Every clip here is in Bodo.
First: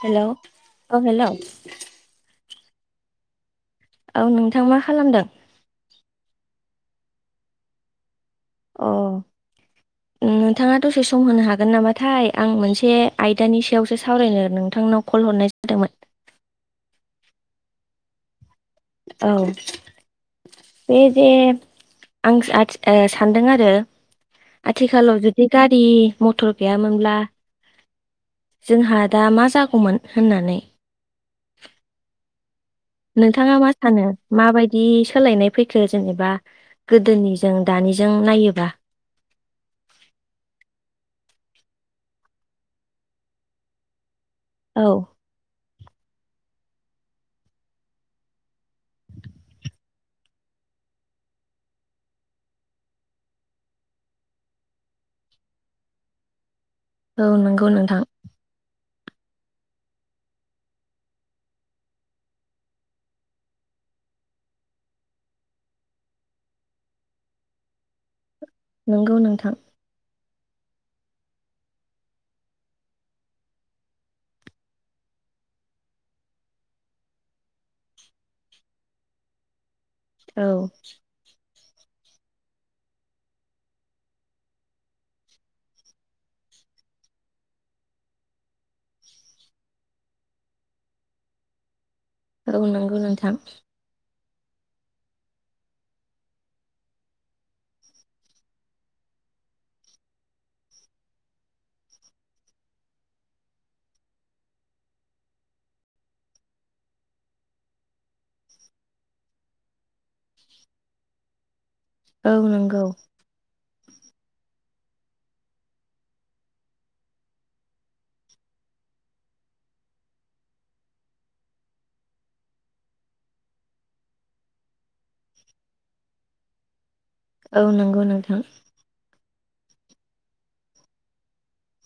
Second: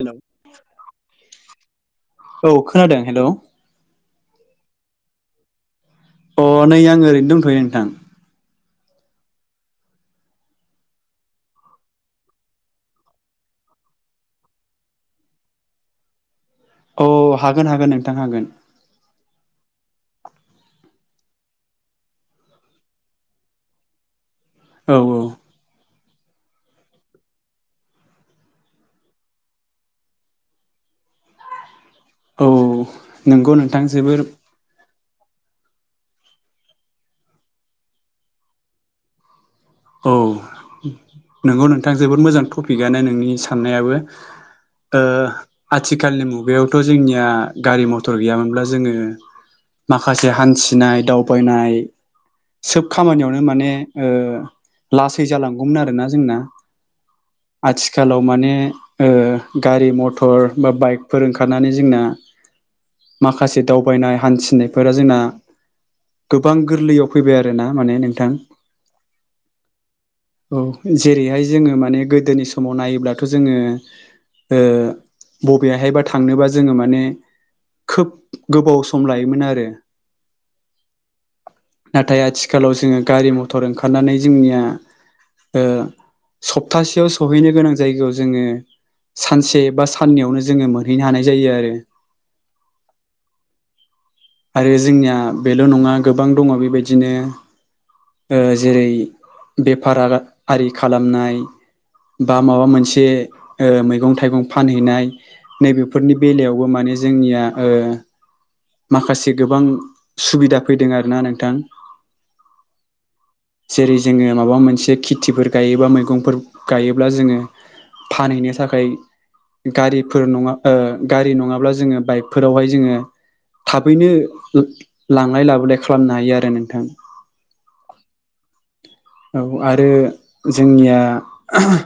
हेलौ हेल' औ हेल'। औ खोनादों हेल'? औ नोंथां मा खालामदों? अ नै आङो ओरैनो दंथ'यो नोंथां। अ उम। नोंथाङा दसे सम होनो हागोन नामाथाय आं मोनसे आयदानि सायावसो सावरायनो नोंथांनाव कल हरनाय जादोंमोन। औ हागोन हागोन नोंथां हागोन। औ। बे जे आं सो-आज ओ सानदों आरो औ आथिखालाव जुदि गारि मथर गैयामोनब्ला जोंहा दा मा जागौमोन होननानै। औ नंगौ नोंथाङा मा नोंथां सानो जोबोर माबायदि सोलायनाय फैखो जेनेबा गोदोनिजों दानिजों नायोबा? औ नोंगौ नोंथां जोबोद मोजां टपिकआनो नोंनि साननायाबो। औ ओ आथिखालनि मुगायावथ' जोंनिया गारि मथर गैयामोनब्ला जोङो माखासे हान्थिनाय दावबायनाय सोब खामानियावनो माने ओ लासै जालांगौमोन आरोना जोंना औ नंगौ नोंथां आथिखालाव माने ओ गारि मटर बा बाइकफोर ओंखारनानै जोंना माखासे दावबायनाय हान्थिनायफोरा जोंना गोबां गोरलैयाव फैबाय आरो ना माने नोंथां। नोंगौ नोंथां। औ जेरैहाय जोङो माने गोदोनि समाव नायोब्लाथ' जोङो ओ बबेयाहायबा थांनोबा जोङो माने खोब गोबाव सम लायोमोन आरो। औ। नाथाय आथिखालाव जोङो गारि मथर ओंखारनानै जोंनिया ओ सप्तासेयाव सहैनो गोनां जायगायाव जोङो सानसे बा साननैयावनो जोङो मोनहैनो हानाय जायो आरो। औ नोंगौ नोंथां। आरो जोंनिया बेल' नङा गोबां दङ' बेबायदिनो ओ जेरै बेफार आरा आरि खालामनाय बा माबा मोनसे ओ मैगं थाइगं फानहैनाय, नैबेफोरनि बेलायावबो माने जोंनिया ओ माखासे गोबां सुबिदा फैदों आरोना नोंथां। औ नंगौ जेरै जोङो माबा मोनसे खेथिफोर गायोबा मैगंफोर गायोब्ला जोङो फानहैनो थाखाय गारिफोर नङा ओ गारि नङाब्ला जोङो बाइकफोरावहाय जोङो थाबैनो लांलाय लाबोलाय खालामनो हायो आरो नोंथां। औ नंगौ नोंथां। औ आरो जोंनिया। आ हा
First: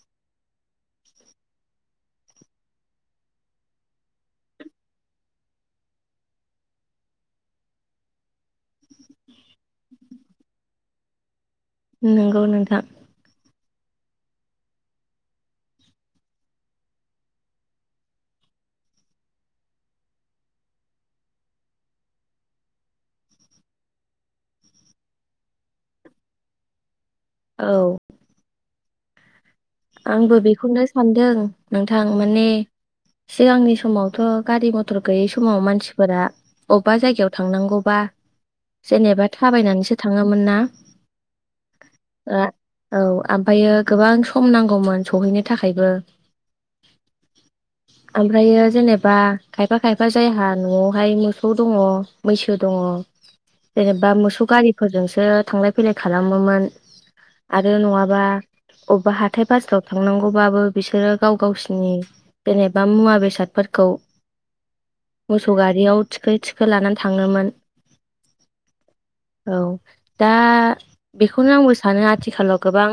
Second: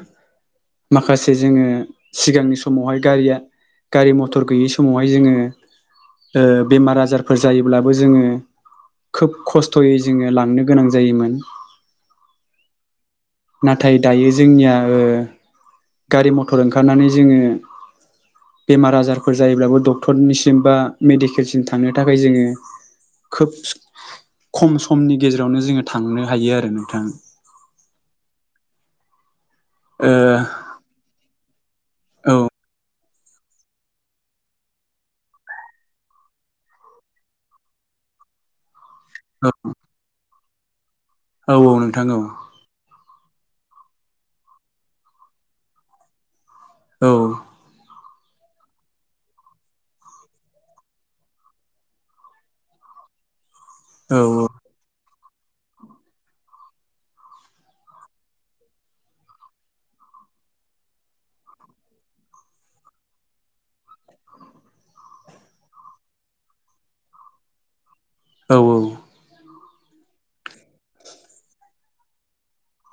माखासे जोङो सिगांनि समावहाय गारिया। गारि मथर गैयि समावहाय जोङो। ओ बेमार आजारफोर जायोब्लाबो जोङो। खोब खस्थ'यै जोङो लांनो गोनां जायोमोन। नंगौ नोंथां। नाथाय दायो जोंनिया ओ गारि मथर ओंखारनानै जोङो। बेमार आजारफोर जायोब्लाबो डक्टरनिसिम बा मेडिकेलसिम थांनो थाखाय जोङो। खोब खम समनि गेजेरावनो जोङो थांनो हायो आरो नोंथां। औ। ओ आंबो बेखौनो सानदों नोंथां औ माने। सिगांनि समावथ' गारि मथर गैयै समाव मानसिफोरा। अबेबा जायगायाव थांनांगौबा जेनेबा थाबायनानैसो थाङोमोन ना। औ- औ- नोंथां औ। औ ओमफ्रायो गोबां सम नांगौमोन सहैनो थाखायबो। औ। ओमफ्रायो जेनेबा खायफा खायफा जायहा न'आवहाय मोसौ दङ मैसो दङ। जेनेबा मोसौ गारिफोरजोंसो थांलाय फैलाय खालामोमोन आरो नङाबा अबेबा हा। हाथाइ बाजाराव थांनांगौबाबो बिसोरो गाव गावसिनि जेनेबा मुवा बेसादफोरखौ। मोसौ गारियाव थिखो थिखो लानानै थाङोमोन‌ औ- औ-। औ दा बेखौनो आंबो सानो आथिखालाव गोबां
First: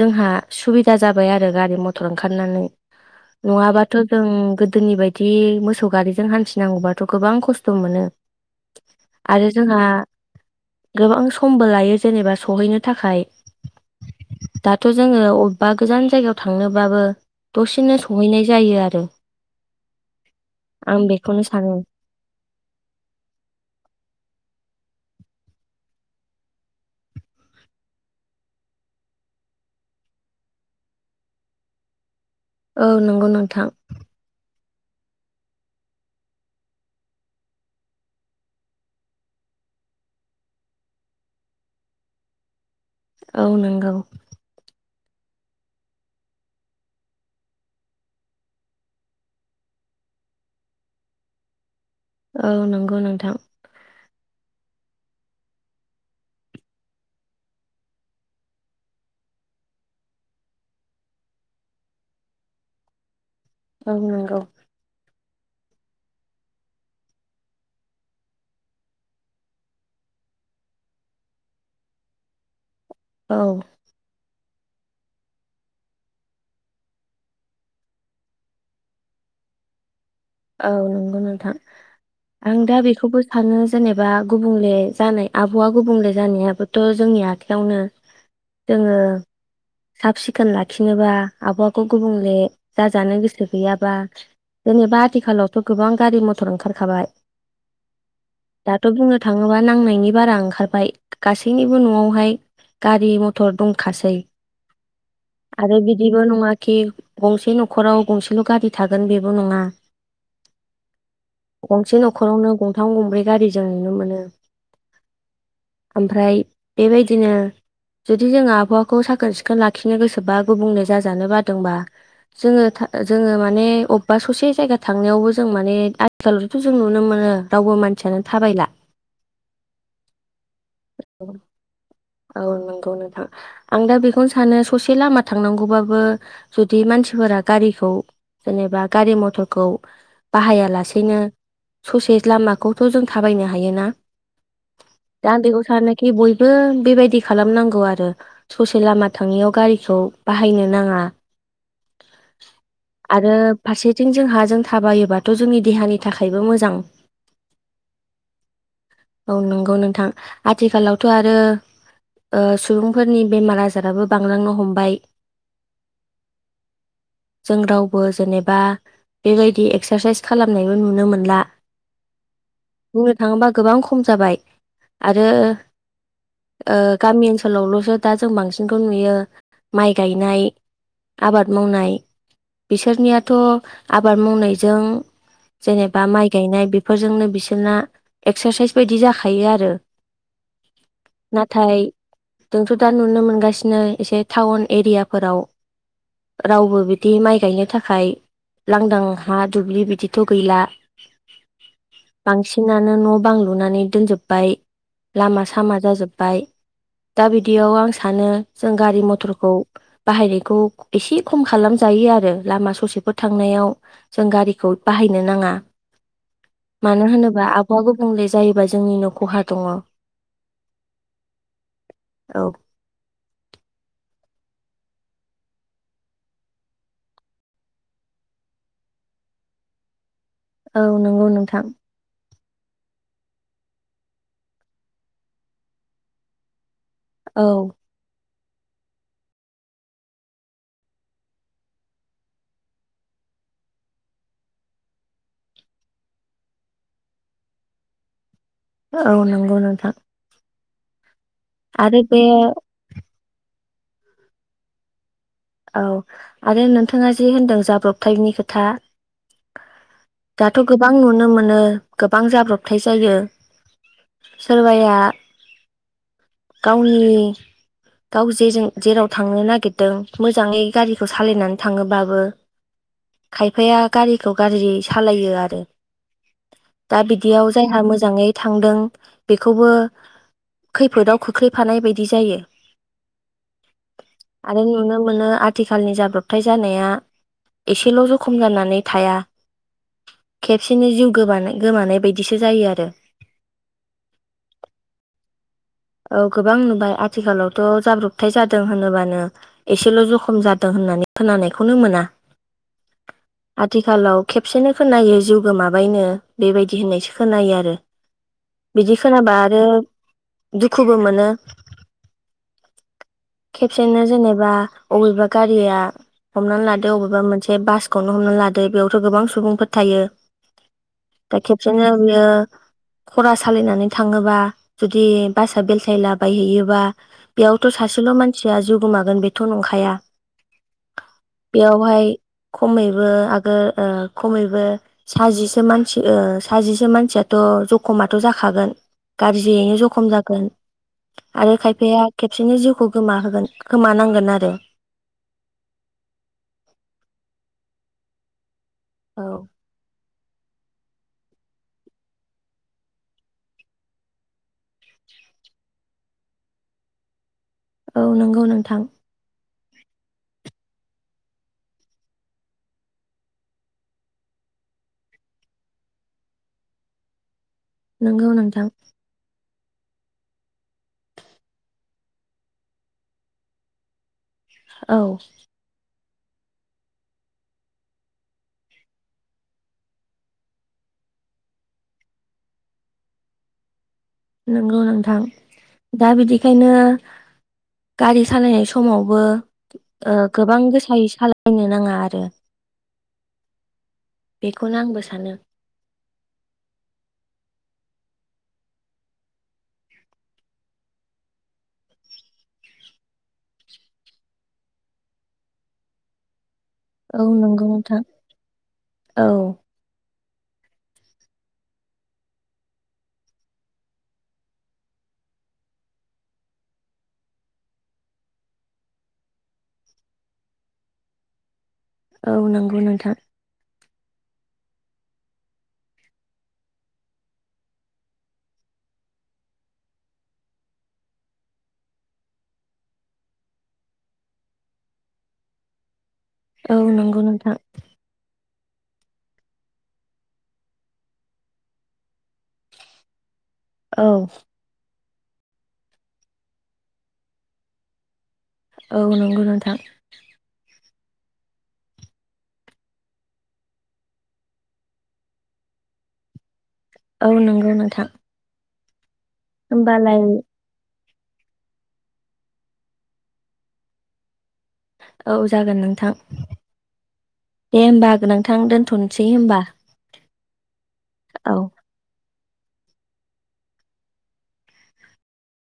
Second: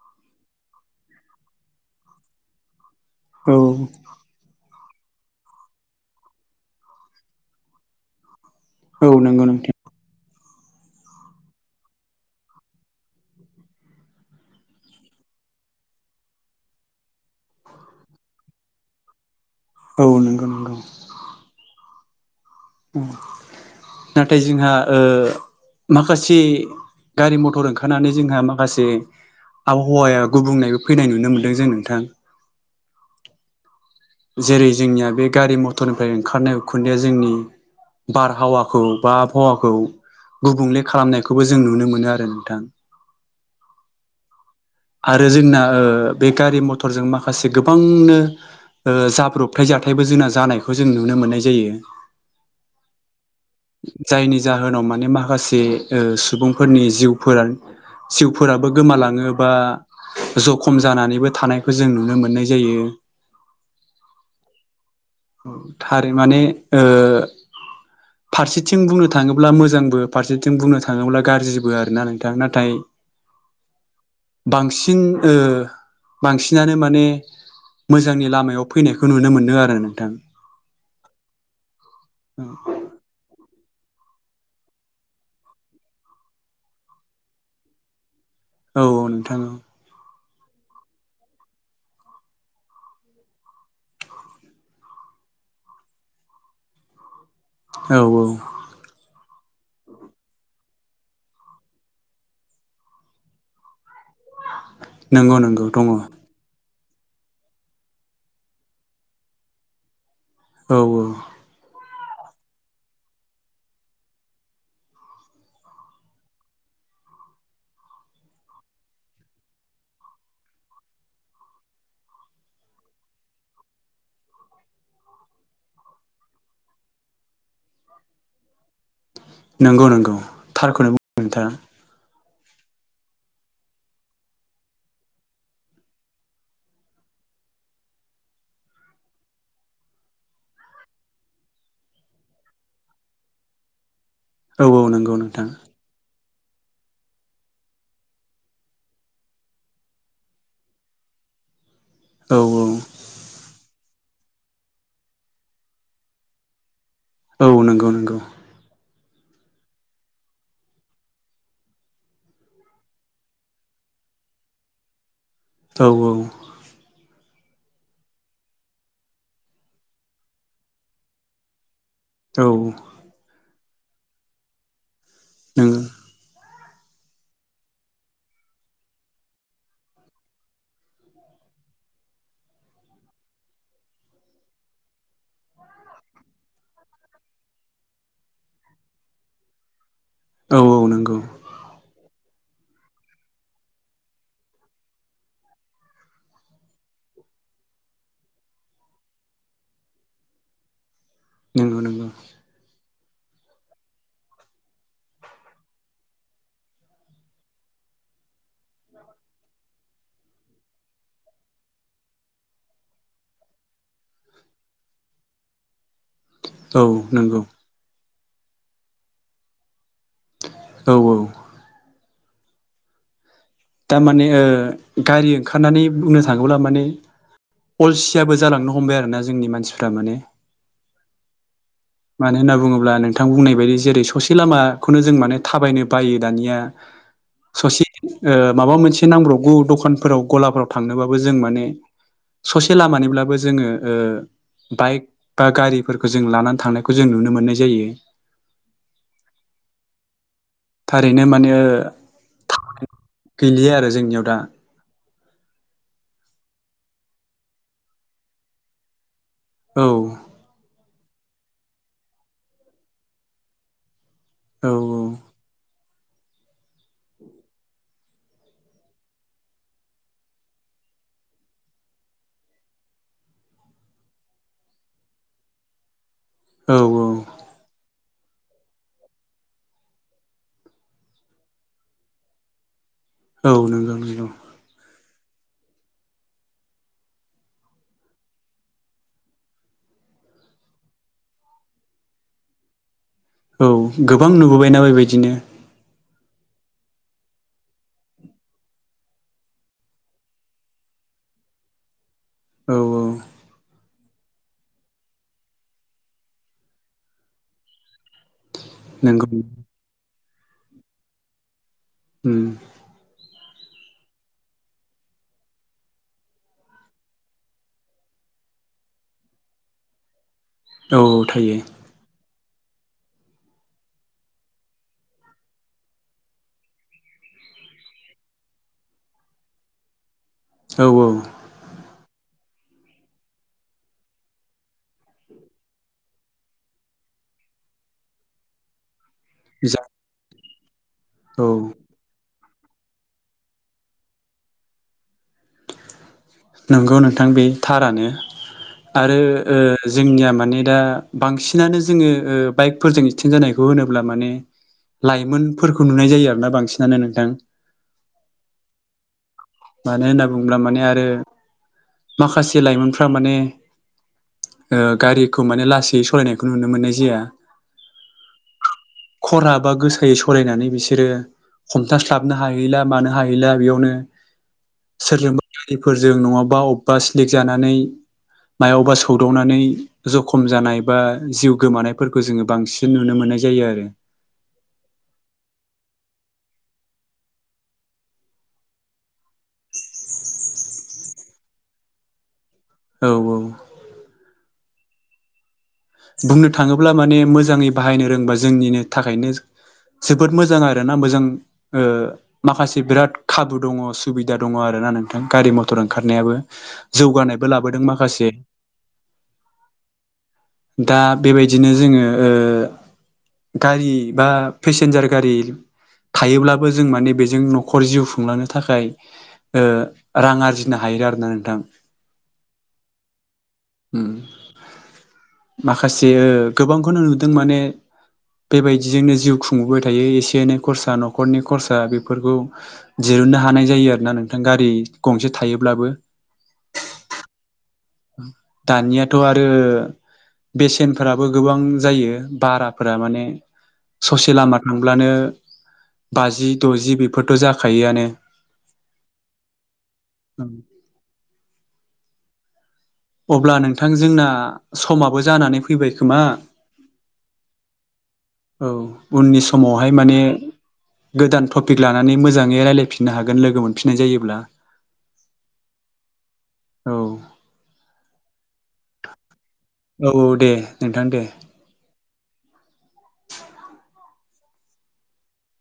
जोंहा। सुबिदा जाबाय आरो गारि मथर ओंखारनानै औ नङाबाथ' जों गोद। गोदोनि बायदि मोसौ गारिजों हान्थिनांगौबाथ' गोबां खस्थ' मोनो। औ नंगौ आरो नोंथां जोंहा। गोबां समबो लायो जेनेबा सहैनो थाखाय दाथ' जोङो। बबेबा गोजान जायगायाव थांनोबाबो दसेनो संहैनाय जायो आरो। औ नंगौ नंगौ आं बेखौनो सानो। नाथाय जोंहा ओ। माखासे गारि मथर ओंखारनानै जोंहा माखासे। आबहावाया गुबुंनायबो फैनाय नुनो मोन्दों जों नोंथां‌। औ नंगौ नोंथां जेरै जोंनिया बे गारि मथरनिफ्राय ओंखारनाय उखुन्दैया जोंनि। बारहावाखौ बा आबहावाखौ। गुबुंले खालामनायखौबो जों नुनो मोनो आरो नोंथां। औ नंगौ। आरो जोंना ओ बे गारि मथरजों माखासे गोबांनो। ओ जाब्रबथाय जाथायबो जोंना जानायखौ जों नुनो मोननाय जायो। औ नंगौ नोंथां। जायनि जाहोनाव माने माखासे ओ सुबुंफोरनि जिउफोर। सिउफोराबो गोमालाङो। बा जखम जानानैबो थानायखौ जों नुनो मोननाय जायो। औ नंगौ। औ थारै माने ओ। फारसेथिं बुंनो थाङोब्ला मोजांबो फारसेथिं बुंनो थाङोब्ला गाज्रिबो आरो ना नोंथां नाथाय‌। औ। बांसिन ओ बांसिनानो माने। मोजांनि लामायाव फैनायखौ नुनो मोनदों आरो नोंथां। औ नंगौ नोंथां आं दा बेखौबो सानो जेनेबा गुबुंले जानाय आब'आ गुबुंले जानायाबोथ' जोंनि आखायावनो औ जोङो नोंथां साब सिखो खोन लाखिनोबा आबहावाखौ गुबुंले जाजानो गोसो गैयाबा जेनेबा आथिखालावथ गोबां गारि मथर ओंखारखाबाय औ औ दाथ' बुंनो थाङोबा नांनायनि बारा ओंखारबाय गासैनिबो नआवहाय गारि मथर दं खासै नंगौ नंगौ आरो दङ बिदिबो नङा खि गंसे नखराव गंसेल गारि थागोन बेबो नङा। औ औ गंसे नखरावनो गंथाम गंब्रै गारि जों नुनो मोनो। ओमफ्राय बेबायदिनो जुदि जोङो आबहावाखौ साखोन सिखोन लाखिनो गोसोबा गुबुंले जाजानो बादोंब्ला जोङो जोङो माने अबेबा ससे जायगा थांनायावबो जों माने आथिखालावथ जों नुनो मोनो रावबो मानसियानो थाबायला नंगौ नंगौ थारखौनो बुंदों नोंथाङा औ नंगौ नोंथां आं दा बेखौनो सानो ससे लामा थांनांगौबाबो जुदि मानसिफोरा गारि खौ जेनेबा गारि मथर खौ बाहाया लासेनो ससे लामाखौथ जों थाबायनो हायोना? औ औ नंगौ दा आं नोंथां बेखौ सानोनाखि बय बो बेबायदि खालामनांगौ आरो ससे लामा थाङनायाव गारिखौ बाहायनो नाङा औ आरो फारसेथिं जोंहा जों थाबायोबाथ जोंनि देहानि थाखायबो मोजां औ नंगौ नंगौ औ नंगौ नोंथां आथिखालावथ आरो ओ सुबुंफोरनि बेमार आजाराबो बांलांनो हमबाय औ औ जों रावबो जेनेबा बेबायदि एक्सारसाइस खालामनायबो नुनो मोनला औ बुंनो थाङोबा गोबां खम जाबाय आरो नों ओ गामि ओनसोलावलसो दा जों बांसिनखौ नुयो माइ गायनाय आबाद मावनाय बिसोरनियाथ आबाद मावनायजों जेनेबा माइ गायनाय बेफोरजोंनो बिसोरना एक्सारसाइस बायदि जाखायो आरो औ औ नंगौ नाथाय जोंथ दा नुनो मोनगासिनो एसे टाउन एरियाफोराव रावबो बिदि माइ गायनो थाखाय लांदां हा दुब्लि बिदिथ गैला नंगौ नंगौ बिदिनो न बां लुनानै दोनजोबबाय लामा सामा जाजोबबाय दा बिदियाव आं सानो जों गारि मथरखौ बाहायनायखौ एसे खम खालाम जायो आरो लामा ससेफोर थांनायाव जों गारिखौ बाहायनो नाङा औ मानो नंगौ होनोबा आबहावखौ गुबुंले जायोबा जोंनिनो खहा दङ। औ औ औ दा माने ओ गारि ओंखारनानै बुंनो थाङोब्ला माने अलसियाबो जालांनो हमबाय आरो ना जोंनि मानसिफ्रा माने औ नंगौ नोंथां मानो होनना बुङोब्ला नोंथां बुंनाय बायदि जेरै ससे लामाखौनो जों माने थाबायनो बायो दानिया औ ससि ओ माबा मोनसे नांब्रबगौ दखानफोराव गलाफ्राव थांनोबाबो जों माने ससे लामानिब्लाबो जोङो ओ बाइक बा गारिफोरखो जों लानानै थांनायखौ जों नुनो मोननाय जायो। औ नंगौ नोंथां । ओरैनो माने ओ गैलिया आरो जोंनियाव दा । औ आरो नोंथाङा जे होनदों जाब्रबथायनि खोथा औ दाथ' गोबां नुनो मोनो गोबां जाब्रबथाय जायो । औ सोरबाया गावनि गाव जेजों जेराव थांनो नागिरदों मोजाङै गारिखौ सालायनानै थाङोबाबो खायफाया गारिखौ गाज्रि सालायो आरो। औ दा बिदियाव जायहा मोजाङै थांदों बेखौबो खैफोदाव खोख्लैफानाय बायदि जायो। औ नोंगौ नोंगौ। आरो नुनो मोनो आथिखालनि जाब्रबथाय जानाया एसेल' जखम जानानै थाया । खेबसेनो जिउ गोबानाय गोमानाय बायदिसो जायो आरो। औ गोबां नुबोबायना बेबायदिनो । औ गोबां नुबाय आथिखालावथ' जाब्रबथाय जादों होनोबानो एसेल' जखम जादों होननानै खोनानायखौनो मोना। औ औ। खालाव खेबसेनो खोनायो जिउ गोमाबायनो बेबायदि होननायसो खोनायो आरो। बिदि नंगौ खोनाबा आरो दुखुबो मोनो । ओम । खेबसेनो जेनेबा अबेबा गारिया हमनानै लादो अबेबा मोनसे बासखौनो हमना लादो बेयावथ' गोबां सुबुंफोर थायो। औ दा थायो खेबसेनो बेयो खरा सालायनानै थाङोबा जुदि बासा बेलथायलाबायहैयोबा बेयावथ' सासेल' मानसिया जिउ गोमागोन बेथ' नंखाया औ बेयावहाय खमैबो आगो ओ खमैबो साजिसे मानसि ओ साजिसे मानसियाथ' अ जखमाथ' जाखागोन गारजियैनो जा जखम जागोन औ आरो खायफाया खेब सेनो जिउखौ गोमाहोगोन खोमानांगोन आरो । नोंगौ नोंथां बे थारानो आरो औ ओ जोंनिया मा ने दा बांसिनानो जोङो ओ बाइकफोरजों एक्सिडेन्ट जानायखौ होनोब्ला माने लाइमोनफोरखौ नुनाय जायो आरोना बांसिनानो नोंथां। औ नंगौ नोंथां। मानो होनना बुङोब्ला माने आरो माखासे लाइमोनफ्रा माने ओ गारिखौ माने लासै सलायनायखौ नुनो मोननाय जाया । नोंगौ नोंथां। खरा बा गोसायै सलायनानै बिसोरो हमथास्लाबनो हाहैला मानो हाहैला बियावनो औ। फोरजों नङाबा अब्बा स्लिक जानानै मायावबा सौदावनानै जखम जानाय बा जिउ गोमानायफोरखौ जोङो बांसिन नुनो मोन नाय जायो आरो। नोंगौ नोंथां। दा बिदिखायनो गारि सालायनाय समावबो ओ गोबां गोसायै सालायनो नाङा आरो। औ औ। बेखौनो आंबो सानो। बुंनो थाङोब्ला माने मोजाङै बाहायनो रोंबा जोंनिनो थाखायनो जोबोद मोजां आरो ना मोजां ओ माखासे बिराद खाबु दङ सुबिदा दङ आरो ना नोंथां गारि मथर ओंखारनायाबो । औ जौगानायबो नंगौ लाबोदों नोंथां माखासे । औ दा बेबायदिनो जोङो ओ गारि बा फेसेन्जार गारि थायोब्लाबो जों माने बेजों न'खर जिउ खुंलांनो थाखाय ओ रां आरजिनो हायो आरोना नोंथां। औ नोंगौ नोंथां। उम माखासे गोबांखौनो नुदों माने बेबायदिजोंनो जिउ खुंबोबाय थायो एसे एनै खरसा न'खरनि खरसा बेफोरखौ जे दिरुननो हानाय जायो आरोना नोंथां गारि गंसे थायोब्लाबो। औ नोंगौ नोंथां। दानियाथ' आरो बेसेनफोराबो गोबां जायो बाराफोरा माने औ ससे लामा थांब्लानो बाजि द'जि बेफोरथ' जाखायोआनो। औ नोंगौ नोंथां। अब्ला नोंथां जोंना समाबो जानानै फैबाय खोमा? औ नोंगौ नोंथां। औ उननि समावहाय माने होमबालाय गोदान टपिक लानानै मोजाङै रायलायफिननो हागोन लोगो मोनफिननाय जायोब्ला औ जागोन नोंथां। दे औ होमबा नोंथां दोन्थ'नोसै होमबा। औ औ दे नोंथां दे। औ